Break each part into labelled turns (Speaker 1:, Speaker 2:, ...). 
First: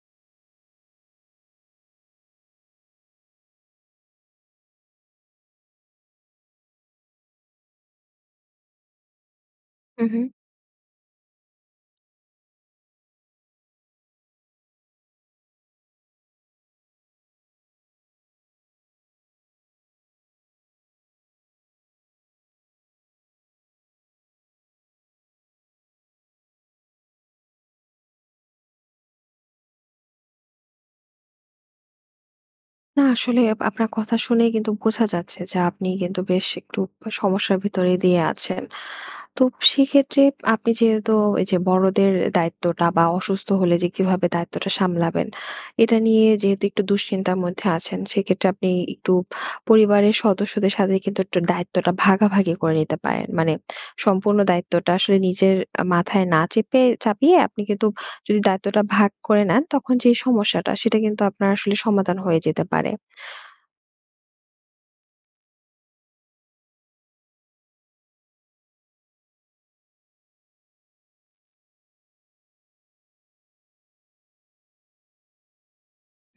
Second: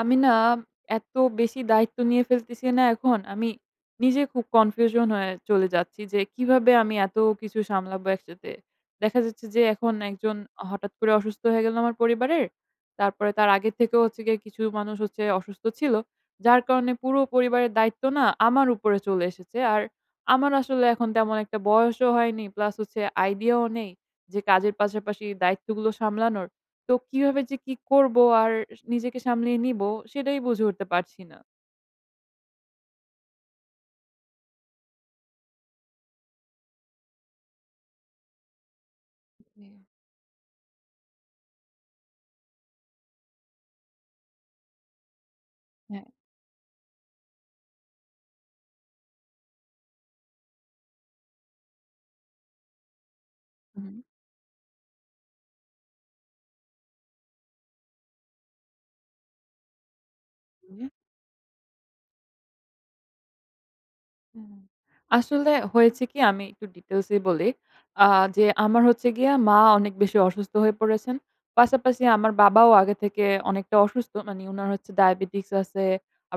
Speaker 1: আমি না, এত বেশি দায়িত্ব নিয়ে ফেলতেছি না এখন। আমি নিজে খুব কনফিউশন হয়ে চলে যাচ্ছি। যে কিভাবে আমি এত কিছু সামলাবো একসাথে। দেখা যাচ্ছে যে, এখন
Speaker 2: হুম, হুম।
Speaker 1: একজন হঠাৎ করে অসুস্থ হয়ে গেল আমার পরিবারের। তারপরে তার আগের থেকেও হচ্ছে গিয়ে কিছু মানুষ হচ্ছে অসুস্থ ছিল। যার কারণে পুরো পরিবারের দায়িত্ব না আমার উপরে চলে এসেছে। আর আমার আসলে এখন তেমন একটা বয়সও হয়নি। প্লাস হচ্ছে আইডিয়াও নেই। যে কাজের পাশাপাশি দায়িত্বগুলো সামলানোর। তো কিভাবে যে কি করব আর নিজেকে সামলিয়ে নিবো সেটাই বুঝে উঠতে পারছি না।
Speaker 2: না, আসলে আপনার কথা শুনেই কিন্তু বোঝা যাচ্ছে যে আপনি কিন্তু বেশ একটু সমস্যার ভিতরে দিয়ে আছেন। তো
Speaker 1: হুম।
Speaker 2: সেক্ষেত্রে আপনি যেহেতু এই যে বড়দের দায়িত্বটা বা অসুস্থ হলে যে কিভাবে দায়িত্বটা সামলাবেন। এটা
Speaker 1: হ্যাঁ।
Speaker 2: নিয়ে যেহেতু একটু দুশ্চিন্তার মধ্যে আছেন সেক্ষেত্রে আপনি একটু পরিবারের সদস্যদের সাথে কিন্তু একটু দায়িত্বটা ভাগাভাগি করে নিতে পারেন। মানে
Speaker 1: হুম।
Speaker 2: সম্পূর্ণ দায়িত্বটা আসলে নিজের আ মাথায় না চেপে চাপিয়ে আপনি কিন্তু যদি দায়িত্বটা ভাগ করে নেন তখন যেই সমস্যাটা
Speaker 1: হুম।
Speaker 2: সেটা কিন্তু আপনার আসলে সমাধান হয়ে যেতে পারে।
Speaker 1: হুম। আসলে হয়েছে কি আমি একটু ডিটেইলসে বলি। আ যে আমার হচ্ছে গিয়ে মা অনেক বেশি অসুস্থ হয়ে পড়েছেন, পাশাপাশি আমার বাবাও আগে থেকে অনেকটা অসুস্থ। মানে উনার হচ্ছে ডায়াবেটিকস আছে,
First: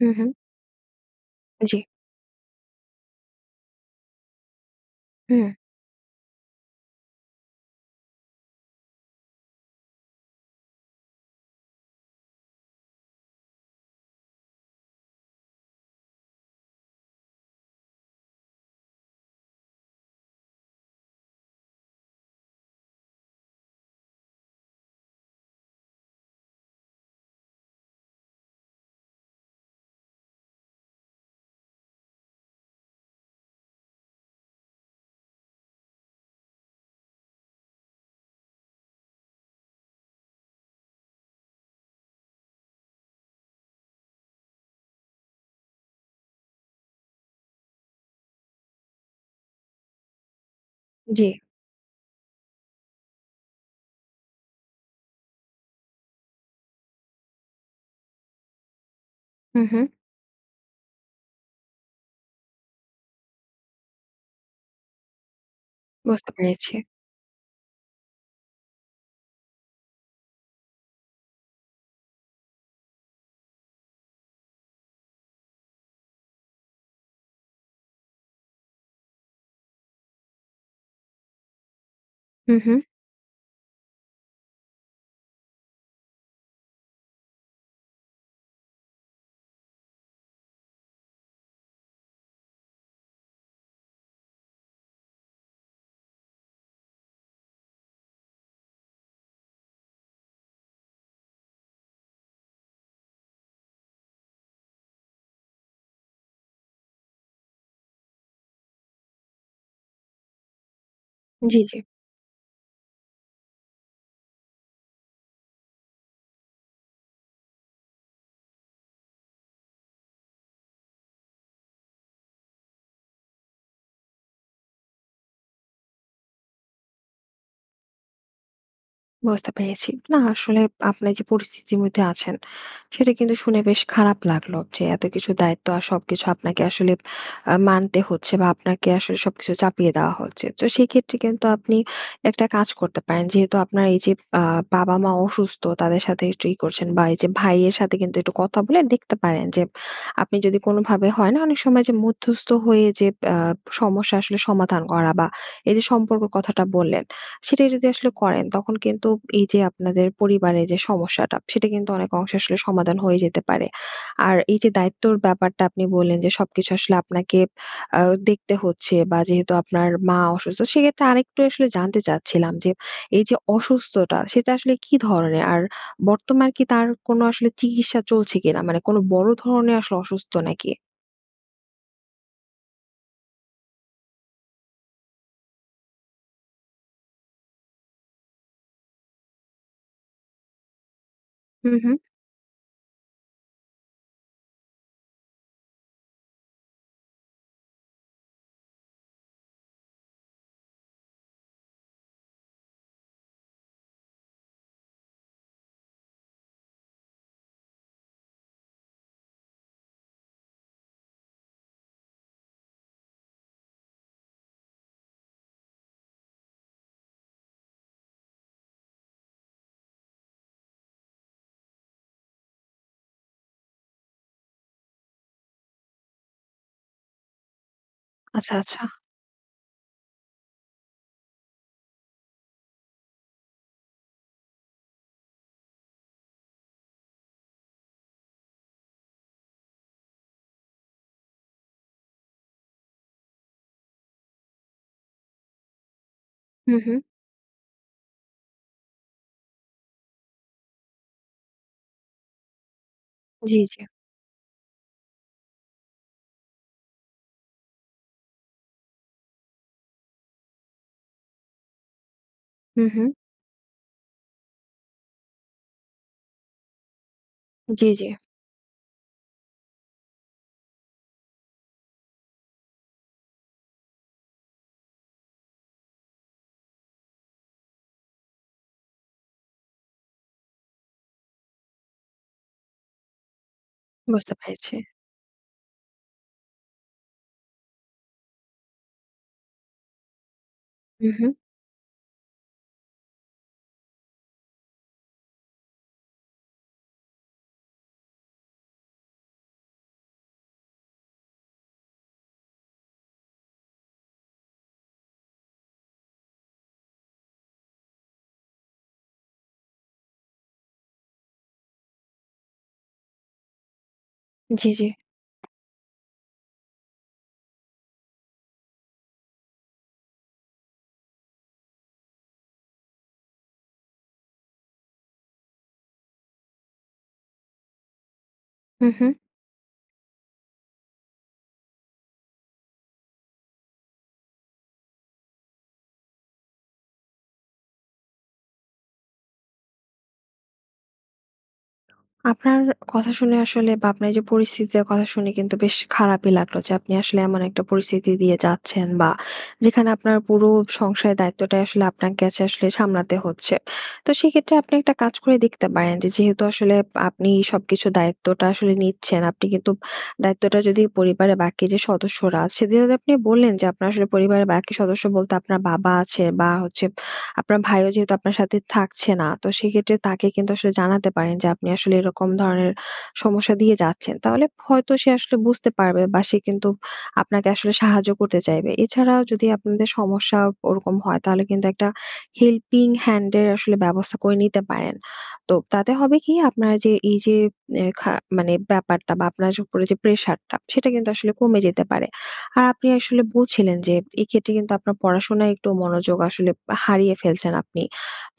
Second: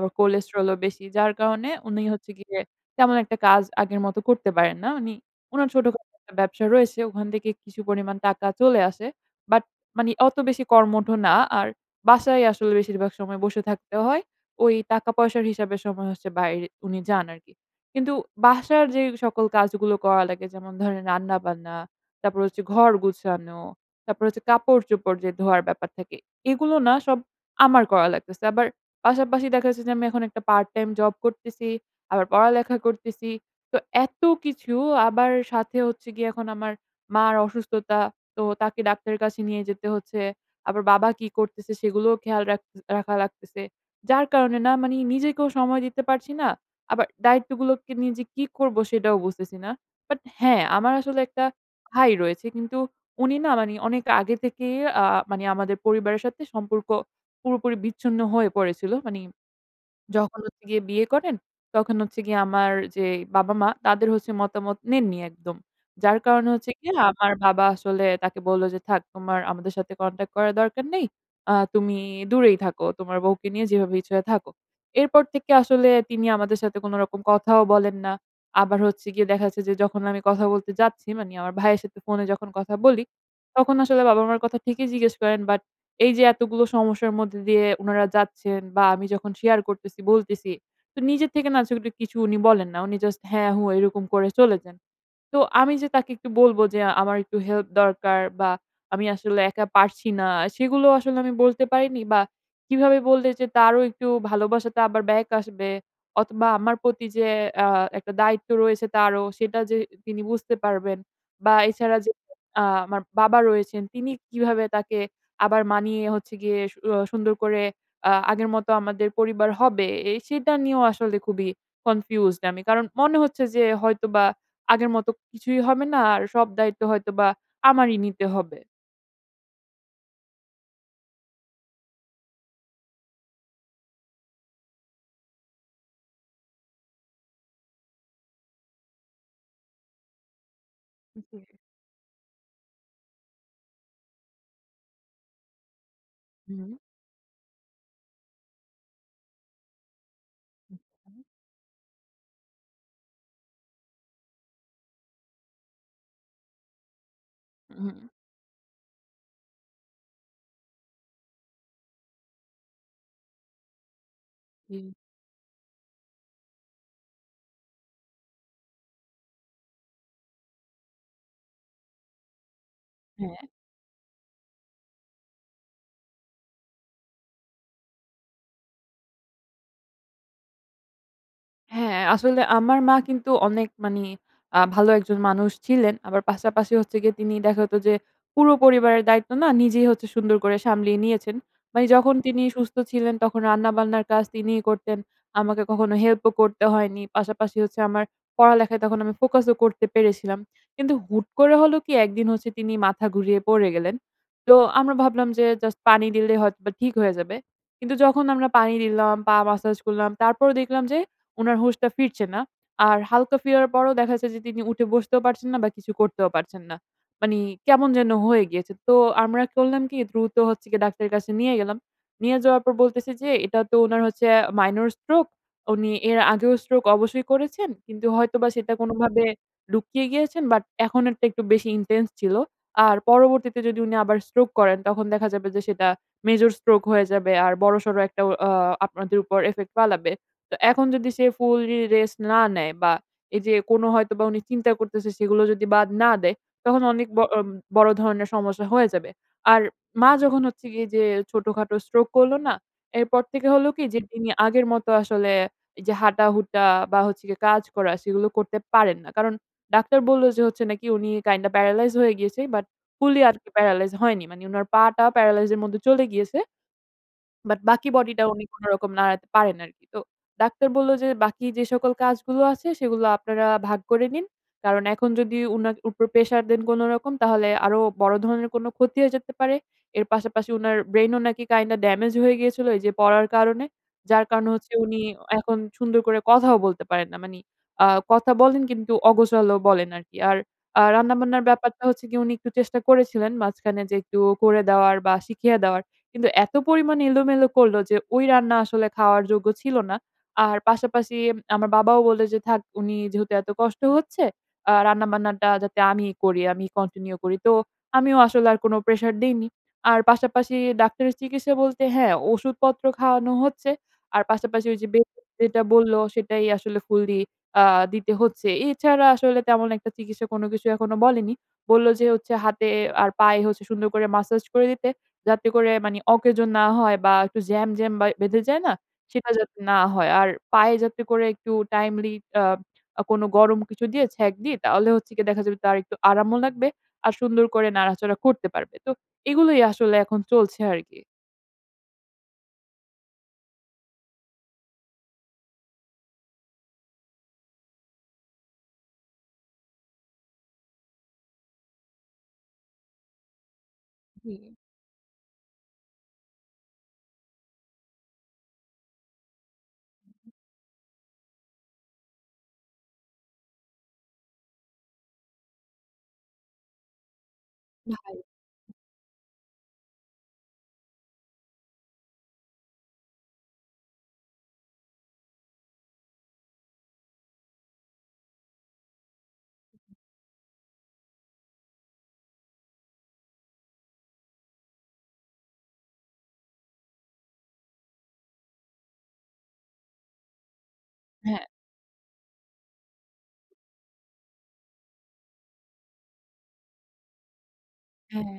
Speaker 2: হুম, হুম।
Speaker 1: কোলেস্টেরলও বেশি। যার কারণে
Speaker 2: জি।
Speaker 1: উনি হচ্ছে গিয়ে তেমন একটা কাজ আগের মত করতে পারেন না। উনি
Speaker 2: হুম।
Speaker 1: উনার ছোটখাটো একটা ব্যবসা রয়েছে, ওখান থেকে কিছু পরিমাণ টাকা চলে আসে। বাট মানে অত বেশি কর্মঠ না, আর বাসায় আসলে বেশিরভাগ সময় বসে থাকতে হয়। ওই টাকা পয়সার হিসাবে সময় হচ্ছে বাইরে উনি যান আরকি। কিন্তু বাসার যে সকল কাজগুলো করা লাগে যেমন ধরেন রান্নাবান্না, তারপর হচ্ছে ঘর গুছানো, তারপর হচ্ছে কাপড়-চোপড় যে ধোয়ার ব্যাপার থাকে, এগুলো না সব আমার করা লাগতেছে। আবার পাশাপাশি দেখা যাচ্ছে যে আমি এখন একটা পার্ট-টাইম জব করতেছি, আবার পড়ালেখা করতেছি। তো এত কিছু আবার সাথে হচ্ছে গিয়ে এখন আমার মার অসুস্থতা। তো তাকে ডাক্তারের কাছে নিয়ে যেতে হচ্ছে। আবার বাবা কি করতেছে সেগুলোও খেয়াল রাখ রাখা লাগতেছে। যার কারণে না মানে নিজেকেও সময় দিতে পারছি না, আবার দায়িত্বগুলোকে নিয়ে যে কি করব সেটাও বুঝতেছি না। বাট হ্যাঁ, আমার আসলে
Speaker 2: জি।
Speaker 1: একটা ভাই রয়েছে। কিন্তু উনি না মানে অনেক আগে থেকেই আ মানে আমাদের পরিবারের সাথে সম্পর্ক পুরোপুরি বিচ্ছিন্ন হয়ে পড়েছিল। মানে
Speaker 2: হুম, হুম।
Speaker 1: যখন হচ্ছে গিয়ে বিয়ে করেন, তখন হচ্ছে গিয়ে আমার যেই বাবা-মা তাদের হচ্ছে মতামত নেননি একদম। যার
Speaker 2: বুঝতে
Speaker 1: কারণে হচ্ছে
Speaker 2: পেরেছি।
Speaker 1: গিয়ে আমার বাবা আসলে তাকে বলল যে "থাক তোমার আমাদের সাথে কনট্যাক্ট করার দরকার নেই। আ তুমি দূরেই থাকো, তোমার বউকে নিয়ে যেভাবে ইচ্ছা হয় থাকো।" এরপর থেকে আসলে তিনি আমাদের সাথে কোন রকম কথা কথাও বলেন না। আবার হচ্ছে গিয়ে দেখা যাচ্ছে যে যখন আমি কথা বলতে যাচ্ছি মানে আমার ভাইয়ের সাথে ফোনে যখন
Speaker 2: হুম,
Speaker 1: কথা
Speaker 2: হুম।
Speaker 1: বলি, তখন আসলে বাবা-মার কথা ঠিকই জিজ্ঞেস করেন। বাট এই যে এতগুলো সমস্যার মধ্যে দিয়ে উনারা যাচ্ছেন বা আমি যখন শেয়ার করতেছি, বলতেছি, তো নিজের থেকে না সেগুলি উনি বলেন না। উনি জাস্ট হ্যাঁ, হু এইরকম করে চলে যান। তো আমি যে তাকে একটু বলব যে আমার একটু হেল্প দরকার বা আমি আসলে একা পারছি না, সেগুলোও আসলে আমি বলতে পারিনি বা কিভাবে বললে যে তারও একটু ভালোবাসাটা আবার ব্যাক আসবে অথবা আমার প্রতি যে আ একটা দায়িত্ব রয়েছে তারও সেটা যে তিনি বুঝতে পারবেন। বা
Speaker 2: জি, জি।
Speaker 1: এছাড়া যে আ আমার বাবা রয়েছেন, তিনি কিভাবে তাকে আবার মানিয়ে হচ্ছে গিয়ে সু আ সুন্দর করে আ আগের মতো আমাদের পরিবার হবে, এ সেটা নিয়েও আসলে খুবই কনফিউজড আমি। কারণ মনে হচ্ছে যে হয়তোবা আগের মতো কিছুই হবে না আর সব দায়িত্ব হয়তোবা আমারই নিতে হবে।
Speaker 2: বুঝতে পেরেছি। না আসলে আপনার যে পরিস্থিতির মধ্যে আছেন, সেটা কিন্তু শুনে বেশ খারাপ লাগলো। যে এতকিছু দায়িত্ব আর সবকিছু আপনাকে আসলে অ্যা মানতে হচ্ছে, বা আপনাকে আসলে সবকিছু চাপিয়ে দেয়া হচ্ছে। তো সেক্ষেত্রে
Speaker 1: উ
Speaker 2: কিন্তু
Speaker 1: জি।
Speaker 2: আপনি একটা কাজ করতে পারেন। যেহেতু আপনার এই যে অ্যা বাবা-মা অসুস্থ, তাদের সাথে একটু ই
Speaker 1: হুম।
Speaker 2: করছেন, বা এই যে ভাইয়ের সাথে কিন্তু একটু কথা বলে দেখতে পারেন, যে আপনি যদি কোনভাবে
Speaker 1: আচ্ছা।
Speaker 2: হয় না অনেক সময়, যে মধ্যস্থ হয়ে যে ব অ্যা সমস্যা আসলে সমাধান করা, বা এই যে সম্পর্কর কথাটা বললেন, সেটাই যদি আসলে
Speaker 1: উম
Speaker 2: করেন তখন কিন্তু এই যে আপনাদের পরিবারে যে সমস্যাটা, সেটা কিন্তু অনেক অংশে আসলে সমাধান হয়ে যেতে পারে। আর এই যে
Speaker 1: জি।
Speaker 2: দায়িত্বর ব্যাপারটা আপনি বললেন, যে সবকিছু আসলে আপনাকে অ্যা দেখতে হচ্ছে, বা যেহেতু আপনার মা অসুস্থ, সেক্ষেত্রে আরেকটু আসলে জানতে চাচ্ছিলাম, যে এই যে
Speaker 1: হ্যাঁ।
Speaker 2: অসুস্থতা সেটা আসলে কি ধরনের? আর বর্তমান কি তার কোন আসলে চিকিৎসা চলছে কিনা? মানে কোন বড় ধরনের আসলে অসুস্থ নাকি?
Speaker 1: হ্যাঁ, আসলে আমার মা কিন্তু অনেক মানে অ্যা ভালো একজন মানুষ ছিলেন। আবার পাশাপাশি হচ্ছে গিয়ে, তিনি দেখা হতো যে পুরো পরিবারের দায়িত্ব না নিজেই হচ্ছে সুন্দর করে সামলিয়ে নিয়েছেন।
Speaker 2: হুম,
Speaker 1: মানে
Speaker 2: হুম।
Speaker 1: যখন তিনি সুস্থ ছিলেন তখন রান্না-বান্নার কাজ তিনিই করতেন। আমাকে কখনো হেল্প ও করতে হয়নি। পাশাপাশি হচ্ছে, আমার পড়ালেখায় তখন আমি ফোকাস ও করতে পেরেছিলাম। কিন্তু হুট করে হলো কি, একদিন হচ্ছে তিনি মাথা ঘুরিয়ে পড়ে গেলেন। তো আমরা ভাবলাম যে জাস্ট পানি দিলেই হয়তোবা ঠিক হয়ে যাবে। কিন্তু যখন আমরা পানি দিলাম, পা ম্যাসাজ করলাম, তারপরও দেখলাম যে, উনার হুশটা ফিরছে না। আর হালকা ফিরার পরও দেখা যাচ্ছে যে তিনি উঠে বসতেও পারছেন না, বা কিছু করতেও পারছেন না। মানে কেমন যেন হয়ে গিয়েছে। তো আমরা করলাম কি, দ্রুত হচ্ছে গিয়ে ডাক্তারের কাছে নিয়ে গেলাম। নিয়ে যাওয়ার পর বলতেছে যে, "এটা তো উনার হচ্ছে আ মাইনর স্ট্রোক, উনি এর আগেও স্ট্রোক অবশ্যই করেছেন। কিন্তু হয়তোবা
Speaker 2: আচ্ছা,
Speaker 1: সেটা
Speaker 2: আচ্ছা।
Speaker 1: কোনোভাবে লুকিয়ে গিয়েছেন। বাট এখন এরটা একটু বেশি ইনটেনস ছিল। আর পরবর্তীতে যদি উনি আবার স্ট্রোক করেন, তখন দেখা যাবে যে সেটা মেজর স্ট্রোক হয়ে যাবে। আর বড়সড় একটা অ অ্যা আপনাদের উপর ইফেক্ট ফালাবে। তো এখন যদি সে ফুললি রেস্ট না নেয়, বা এই যে কোন হয়তোবা উনি চিন্তা করতেছে, সেগুলো যদি বাদ না দেয়,
Speaker 2: হু,
Speaker 1: তখন
Speaker 2: হুম।
Speaker 1: অনেক ব অ বড় ধরনের সমস্যা হয়ে যাবে।" আর মা যখন হচ্ছে গিয়ে যে ছোটখাটো স্ট্রোক করলো না, এরপর থেকে
Speaker 2: জি,
Speaker 1: হলো
Speaker 2: জি।
Speaker 1: কি, যে তিনি আগের মতো আসলে যে হাঁটাহুটা, বা হচ্ছে গিয়ে কাজ করা, সেগুলো করতে পারেন না। কারণ ডাক্তার বলল, যে হচ্ছে নাকি উনি কাইন্ডা প্যারালাইজ হয়ে গিয়েছে। বাট
Speaker 2: হুম, হুম।
Speaker 1: ফুললি আরকি প্যারালাইজ হয়নি। মানে উনার পাটা প্যারালাইজ এর মধ্যে চলে গিয়েছে। বাট
Speaker 2: জ্বী,
Speaker 1: বাকি
Speaker 2: জ্বী।
Speaker 1: বডি টা উনি কোনরকম নাড়াতে পারেন আরকি। তো ডাক্তার বলল যে, "বাকি যে সকল কাজগুলো আছে, সেগুলা আপনারা ভাগ করে নিন। কারণ এখন যদি উনার উপর প্রেশার দেন কোনরকম, তাহলে আরো বড় ধরনের কোন ক্ষতি হয়ে যেতে পারে।" এর পাশাপাশি উনার ব্রেইন ও নাকি কাইন্ডা ডেমেজ হয়ে গিয়েছিল, এই যে পড়ার কারণে। যার
Speaker 2: বুঝতে
Speaker 1: কারণ হচ্ছে,
Speaker 2: পেরেছি।
Speaker 1: উনি এখন সুন্দর করে কথাও বলতে পারেন না। মানে অ্যা কথা বলেন কিন্তু অগোছালো বলেন আরকি। আর অ্যা
Speaker 2: হুম, হুম।
Speaker 1: রান্না-বান্নার ব্যাপারটা হচ্ছে গিয়ে, উনি একটু চেষ্টা করেছিলেন মাঝখানে যে একটু করে দেওয়ার, বা শিখিয়ে দেওয়ার। কিন্তু এত পরিমাণে এলোমেলো করলো, যে ওই রান্না আসলে খাওয়ার যোগ্য ছিল না। আর পাশাপাশি আমার বাবাও বলল যে, "থাক, উনি যেহেতু এত কষ্ট হচ্ছে অ্যা রান্না-বান্নাটা যাতে আমিই করি, আমি কন্টিনিউ করি।" তো আমিও আসলে আর কোন প্রেশার দেইনি। আর পাশাপাশি ডাক্তারের চিকিৎসা বলতে, হ্যাঁ, ওষুধপত্র খাওয়ানো হচ্ছে। আর পাশাপাশি
Speaker 2: জি,
Speaker 1: ওই
Speaker 2: জি।
Speaker 1: যে বেড রেস্ট যেটা বলল, সেটাই আসলে ফুললি অ্যা দিতে হচ্ছে। এছাড়া আসলে তেমন একটা চিকিৎসা কোন কিছু এখনো বলেনি। বললো যে হচ্ছে, হাতে আর পায়ে হচ্ছে সুন্দর করে ম্যাসাজ করে দিতে। যাতে করে মানে অকেজো না হয়, বা একটু জ্যাম, জ্যাম বা বেঁধে যায় না?
Speaker 2: হুম, হুম।
Speaker 1: সেটা যাতে না হয়। আর পায়ে যাতে করে একটু টাইমলি অ্যা আ কোনো গরম কিছু দিয়ে ছ্যাঁক দি, তাহলে হচ্ছে গিয়ে দেখা যাবে তার একটু আরামও লাগবে। আর সুন্দর করে নাড়াচড়া করতে পারবে। তো এগুলোই আসলে এখন চলছে আরকি।
Speaker 2: আপনার কথা শুনে আসলে বা, আপনার এইযে পরিস্থিতিটার কথা শুনে কিন্তু বেশ খারাপই লাগলো যে, আপনি আসলে এমন একটা পরিস্থিতি দিয়ে যাচ্ছেন বা, যেখানে আপনার পুরো সংসারের দায়িত্বটাই আসলে আপনাকে আচে আসলে সামলাতে হচ্ছে। তো
Speaker 1: হুম।
Speaker 2: সেক্ষেত্রে, আপনি একটা কাজ করে দেখতে পারেন যে, যেহেতু আসলে আপনি সবকিছুর দায়িত্বটা আসলে নিচ্ছেন, আপনি কিন্তু
Speaker 1: হু, হু।
Speaker 2: দায়িত্বটা যদি পরিবারের বাকি যে সদস্যরা আছে, যেহেতু আপনি বললেন যে, আপনার আসলে পরিবারের বাকি সদস্য বলতে আপনার বাবা আছে বা, হচ্ছে আপনার ভাইও যেহেতু
Speaker 1: নাহাই উ
Speaker 2: আপনার সাথে থাকছে না। তো সেক্ষেত্রে, তাকে কিন্তু আসলে জানাতে পারেন যে, আপনি আসলে এরকম ধরনের সমস্যা দিয়ে যাচ্ছেন। তাহলে হয়তো সে আসলে বুঝতে পারবে, বা সে কিন্তু আপনাকে আসলে সাহায্য করতে চাইবে। এছাড়াও যদি
Speaker 1: হু,
Speaker 2: আপনাদের
Speaker 1: হু।
Speaker 2: সমস্যা ওরকম হয়, তাহলে কিন্তু একটা helping hand এর আসলে ব্যবস্থা করে নিতে পারেন। তো, তাতে হবে কি? আপনার যে এইযে নে খা মানে ব্যাপারটা বা, আপনার উপরে যে প্রেশারটা, সেটা কিন্তু আসলে
Speaker 1: হ্যাঁ।
Speaker 2: কমে যেতে পারে। আর আপনি আসলে বলছিলেন যে, এক্ষেত্রে কিন্তু আপনার পড়াশোনায় একটু মনোযোগ আসলে পা হারিয়ে ফেলছেন আপনি।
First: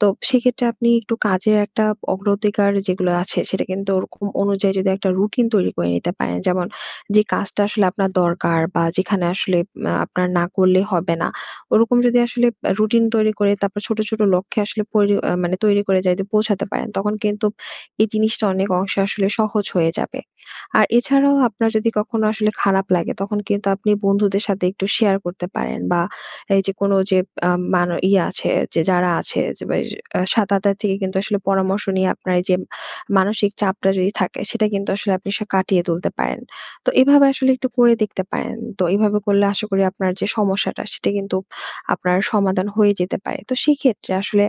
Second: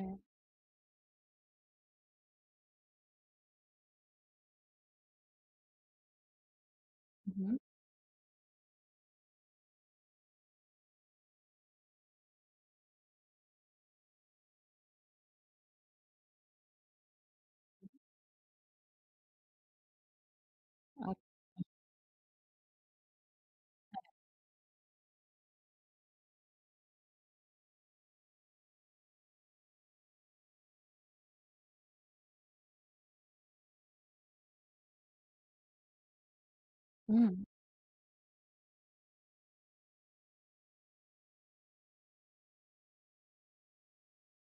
Speaker 2: তো সেক্ষেত্রে আপনি একটু কাজের একটা অগ্র অধিকার যেগুলো আছে, সেটা কিন্তু ওরকম অনুযায়ী যদি একটা রুটিন তৈরি করে নিতে পারেন। যেমন, যে
Speaker 1: হু, হুম।
Speaker 2: কাজটা আসলে আপনার দরকার বা, যেখানে আসলে আ আপনার না করলে হবে না। ওরকম যদি আসলে পা রুটিন তৈরি করে, তারপর ছোট, ছোট লক্ষ্যে আসলে পরি আ মানে তৈরি করে যদি পৌঁছাতে পারেন, তখন কিন্তু
Speaker 1: হু।
Speaker 2: এই জিনিসটা অনেক অংশে আসলে সহজ হয়ে যাবে। আর, এছাড়াও
Speaker 1: আচ্ছা।
Speaker 2: আপনার যদি কখনো আসলে খারাপ লাগে, তখন কিন্তু আপনি
Speaker 1: হ্যাঁ।
Speaker 2: বন্ধুদের সাথে একটু শেয়ার করতে পারেন। বা এইযে, কোন যে আ মান ইয়ে আছে যে যারা আছে, যে বে সাত আথী থেকে কিন্তু আসলে পরামর্শ নিয়ে আপনার এইযে মানসিক চাপটা যদি থাকে। সেটা কিন্তু আসলে আপনি সা কাটিয়ে তুলতে পারেন। তো এভাবে
Speaker 1: হুম।
Speaker 2: আসলে একটু করে দেখতে পারেন। তো এভাবে করলে আশা করি আপনার যে সমস্যাটা, সেটা কিন্তু আপনার সমাধান হয়ে যেতে পারে। তো সেক্ষেত্রে আসলে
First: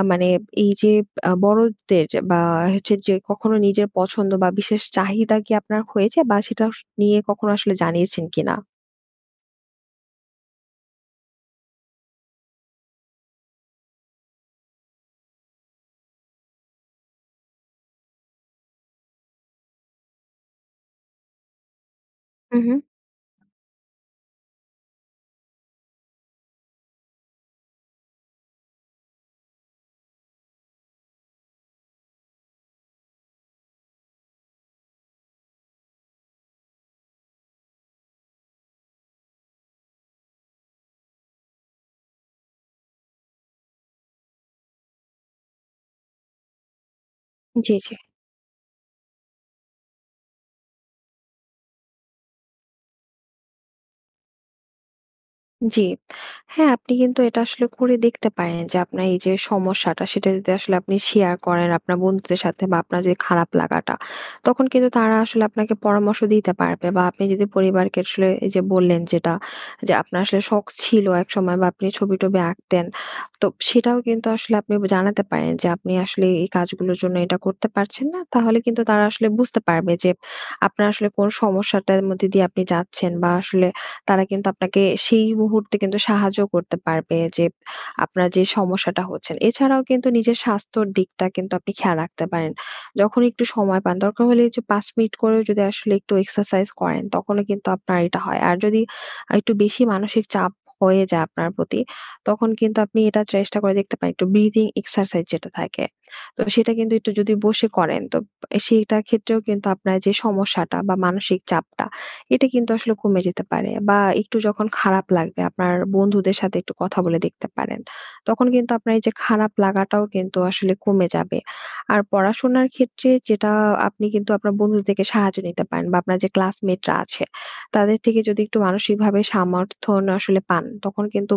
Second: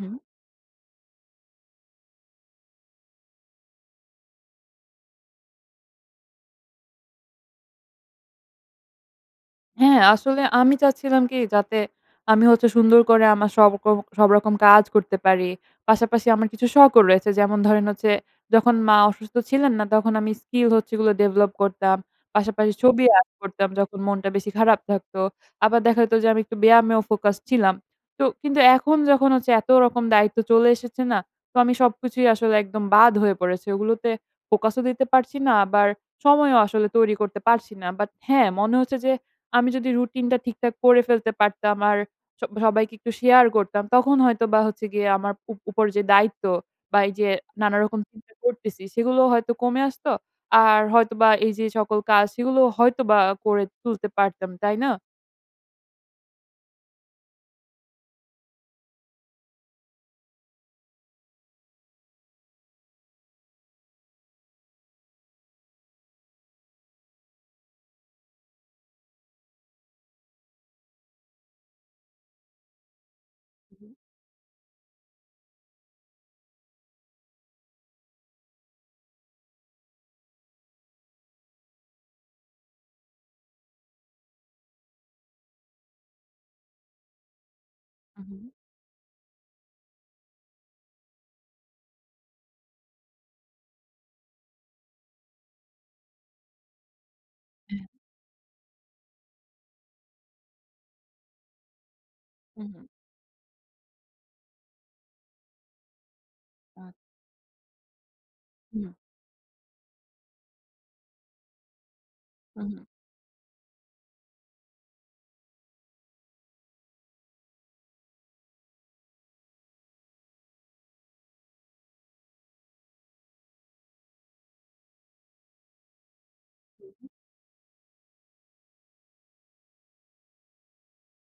Speaker 2: আ মানে এইযে আ বড়দের যা বা, হচ্ছে যে কখনো নিজের পছন্দ বা, বিশেষ চাহিদা কি আপনার হয়েছে বা, সেটা অস নিয়ে কখনো আসলে জানিয়েছেন কিনা?
Speaker 1: হ্যাঁ, আসলে আমি চাচ্ছিলাম কি যাতে আমি হচ্ছে সুন্দর করে আমার সবকর সবরকম কাজ করতে পারি। পাশাপাশি আমার কিছু শখও রয়েছে। যেমন ধরেন হচ্ছে যখন মা অসুস্থ ছিলেন না, তখন আমি স্কিল হচ্ছে এগুলো ডেভেলপ করতাম।
Speaker 2: হু,
Speaker 1: পাশাপাশি
Speaker 2: হু।
Speaker 1: ছবি আর্ট করতাম যখন মনটা বেশি খারাপ থাকতো। আবার দেখা যেত যে আমি একটু ব্যায়ামেও ফোকাস ছিলাম। তো কিন্তু এখন যখন হচ্ছে এত রকম দায়িত্ব চলে এসেছে না? তো আমি সবকিছুই আসলে একদম বাদ হয়ে পড়েছে। এগুলোতে ফোকাসও দিতে পারছি না, আবার সময়ও আসলে তৈরি করতে পারছি না। বাট হ্যাঁ, মনে হচ্ছে যে আমি যদি রুটিনটা ঠিকঠাক করে ফেলতে পারতাম আর সব সবাইকে একটু শেয়ার করতাম, তখন হয়তোবা হচ্ছে গিয়ে আমার উপ উপর যে দায়িত্ব বা এই যে
Speaker 2: জি, জি।
Speaker 1: নানারকম চিন্তা করতেছি, সেগুলোও হয়তো কমে আসত। আর হয়তোবা এই যে সকল কাজ সেগুলো হয়তোবা করে তুলতে পারতাম, তাই না?
Speaker 2: জি। হ্যাঁ আপনি কিন্তু এটা আসলে করে দেখতে পারেন যে আপনার এই যে সমস্যাটা, সেটা যদি আসলে আপনি শেয়ার করেন আপনার বন্ধুদের সাথে বা আপনার যে খারাপ লাগাটা, তখন কিন্তু তারা আসলে আপনাকে পরামর্শ দিতে পারবে। বা আপনি যদি পরিবারকে আসলে এই যে বললেন যেটা, যে আপনার আসলে শখ ছিল একসময় বা আপনি ছবি-টবি আঁকতেন। তো
Speaker 1: হু, হু।
Speaker 2: সেটাও কিন্তু আসলে আপনি ব জানাতে পারেন যে আপনি আসলে এই কাজগুলোর জন্য এটা করতে পারছেন না। তাহলে কিন্তু তারা আসলে বুঝতে পারবে যে আপনার আসলে কোন সমস্যাটার মধ্যে দিয়ে আপনি যাচ্ছেন। বা আসলে তারা কিন্তু আপনাকে সেই মুহূর্তে কিন্তু সাহায্যও করতে পারবে যে
Speaker 1: হু,
Speaker 2: আপনার যে
Speaker 1: হু।
Speaker 2: সমস্যাটা হচ্ছেন। এছাড়াও কিন্তু নিজের স্বাস্থ্যর দিকটা কিন্তু আপনি খেয়াল রাখতে পারেন, যখন একটু সময় পান। দরকার হলে এই যে ৫ মিনিট করেও যদি আসলে একটু এক্সারসাইজ করেন, তখনও কিন্তু
Speaker 1: হ্যাঁ।
Speaker 2: আপনার এটা হয়। আর যদি আর একটু বেশি মানসিক চাপ হয়ে যায় আপনার প্রতি, তখন
Speaker 1: হু,
Speaker 2: কিন্তু
Speaker 1: হু।
Speaker 2: আপনি এটা চেষ্টা করে দেখতে পারেন। একটু breathing exercise যেটা থাকে, তো সেটা
Speaker 1: আ
Speaker 2: কিন্তু একটু যদি বসে করেন, তো এ
Speaker 1: হুম।
Speaker 2: সেইটার ক্ষেত্রেও কিন্তু আপনার যে সমস্যাটা বা মানসিক চাপটা এটা
Speaker 1: হু,
Speaker 2: কিন্তু
Speaker 1: হু।
Speaker 2: আসলে কমে যেতে পারে। বা একটু যখন খারাপ লাগবে, আপনার বন্ধুদের সাথে একটু কথা বলে দেখতে পারেন। তখন কিন্তু আপনার এই যে খারাপ লাগাটাও কিন্তু আসলে কমে যাবে। আর পড়াশোনার ক্ষেত্রে যেটা, আপনি কিন্তু আপনার বন্ধুদের থেকে সাহায্য নিতে পারেন। বা আপনার যে
Speaker 1: হু,
Speaker 2: ক্লাসমেটরা
Speaker 1: হু।
Speaker 2: আছে তাদের থেকে যদি একটু মানসিকভাবে সমর্থন আসলে পান, তখন কিন্তু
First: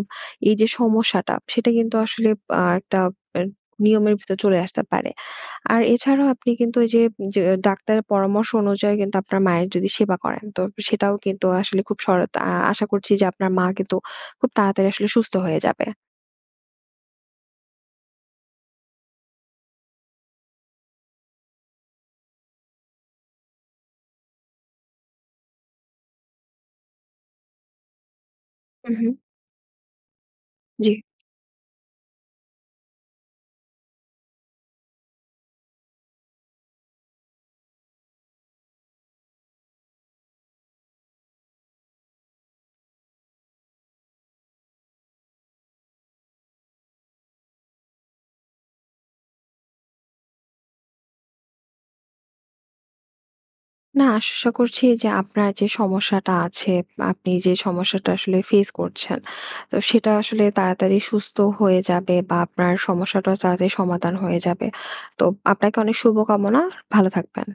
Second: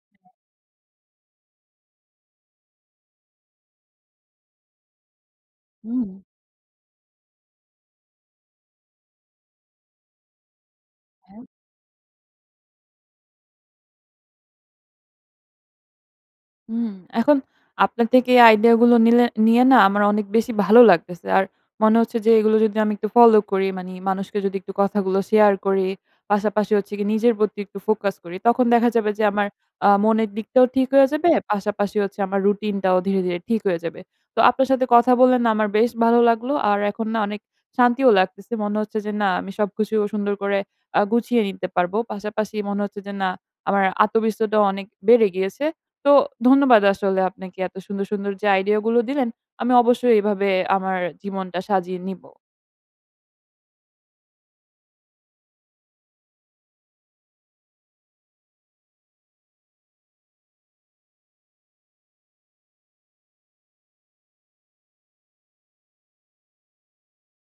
Speaker 2: এই যে সমস্যাটা সেটা কিন্তু আসলে আহ একটা এ নিয়মের ভিতর চলে আসতে পারে। আর
Speaker 1: হুম।
Speaker 2: এছাড়াও আপনি কিন্তু ঐ যে য ডাক্তারের পরামর্শ অনুযায়ী কিন্তু আপনার মায়ের যদি সেবা করেন, তো সেটাও
Speaker 1: হ্যাঁ।
Speaker 2: কিন্তু আসলে খুব সরত আ আশা করছি যে আপনার মা কিন্তু খুব তাড়াতাড়ি আসলে সুস্থ হয়ে যাবে।
Speaker 1: হুম। এখন আপনার থেকে এই আইডিইয়া গুলো নিলে নিয়ে না আমার অনেক বেশি ভালো লাগতেছে। আর মনে হচ্ছে যে এগুলো যদি আমি একটু ফলো করি মানে মানুষকে যদি একটু কথাগুলো শেয়ার করি। পাশাপাশি হচ্ছে কি নিজের প্রতি একটু ফোকাস করি, তখন দেখা
Speaker 2: হু, হু।
Speaker 1: যাবে যে আমার আ মনের দিকটাও ঠিক
Speaker 2: জি।
Speaker 1: হয়ে যাবে। পাশাপাশি হচ্ছে আমার রুটিনটাও ধীরে, ধীরে ঠিক হয়ে যাবে। তো আপনার সাথে কথা বললে না আমার বেশ ভালো লাগলো। আর এখন না অনেক শান্তিও লাগতেছে। মনে হচ্ছে যে না আমি সবকিছু সুন্দর করে আ গুছিয়ে নিতে পারব। পাশাপাশি মনে হচ্ছে যে না, আমার আত্মবিশ্বাসটা অনেক বেড়ে গিয়েছে। তো ধন্যবাদ আসলে আপনাকে এত সুন্দর, সুন্দর যে আইডিইয়া গুলো দিলেন। আমি অবশ্যই এভাবে আমার জীবনটা সাজিয়ে নিবো।
Speaker 2: না আশা করছি যে আপনার যে সমস্যাটা আছে বা আপনি যে সমস্যাটা আসলে ফেইস করছেন, তো সেটা আসলে তাড়াতাড়ি সুস্থ হয়ে যাবে বা আপনার সমস্যাটাও তাড়াতাড়ি সমাধান হয়ে যাবে। তো আপনাকে অনেক শুভকামনা, ভালো থাকবেন।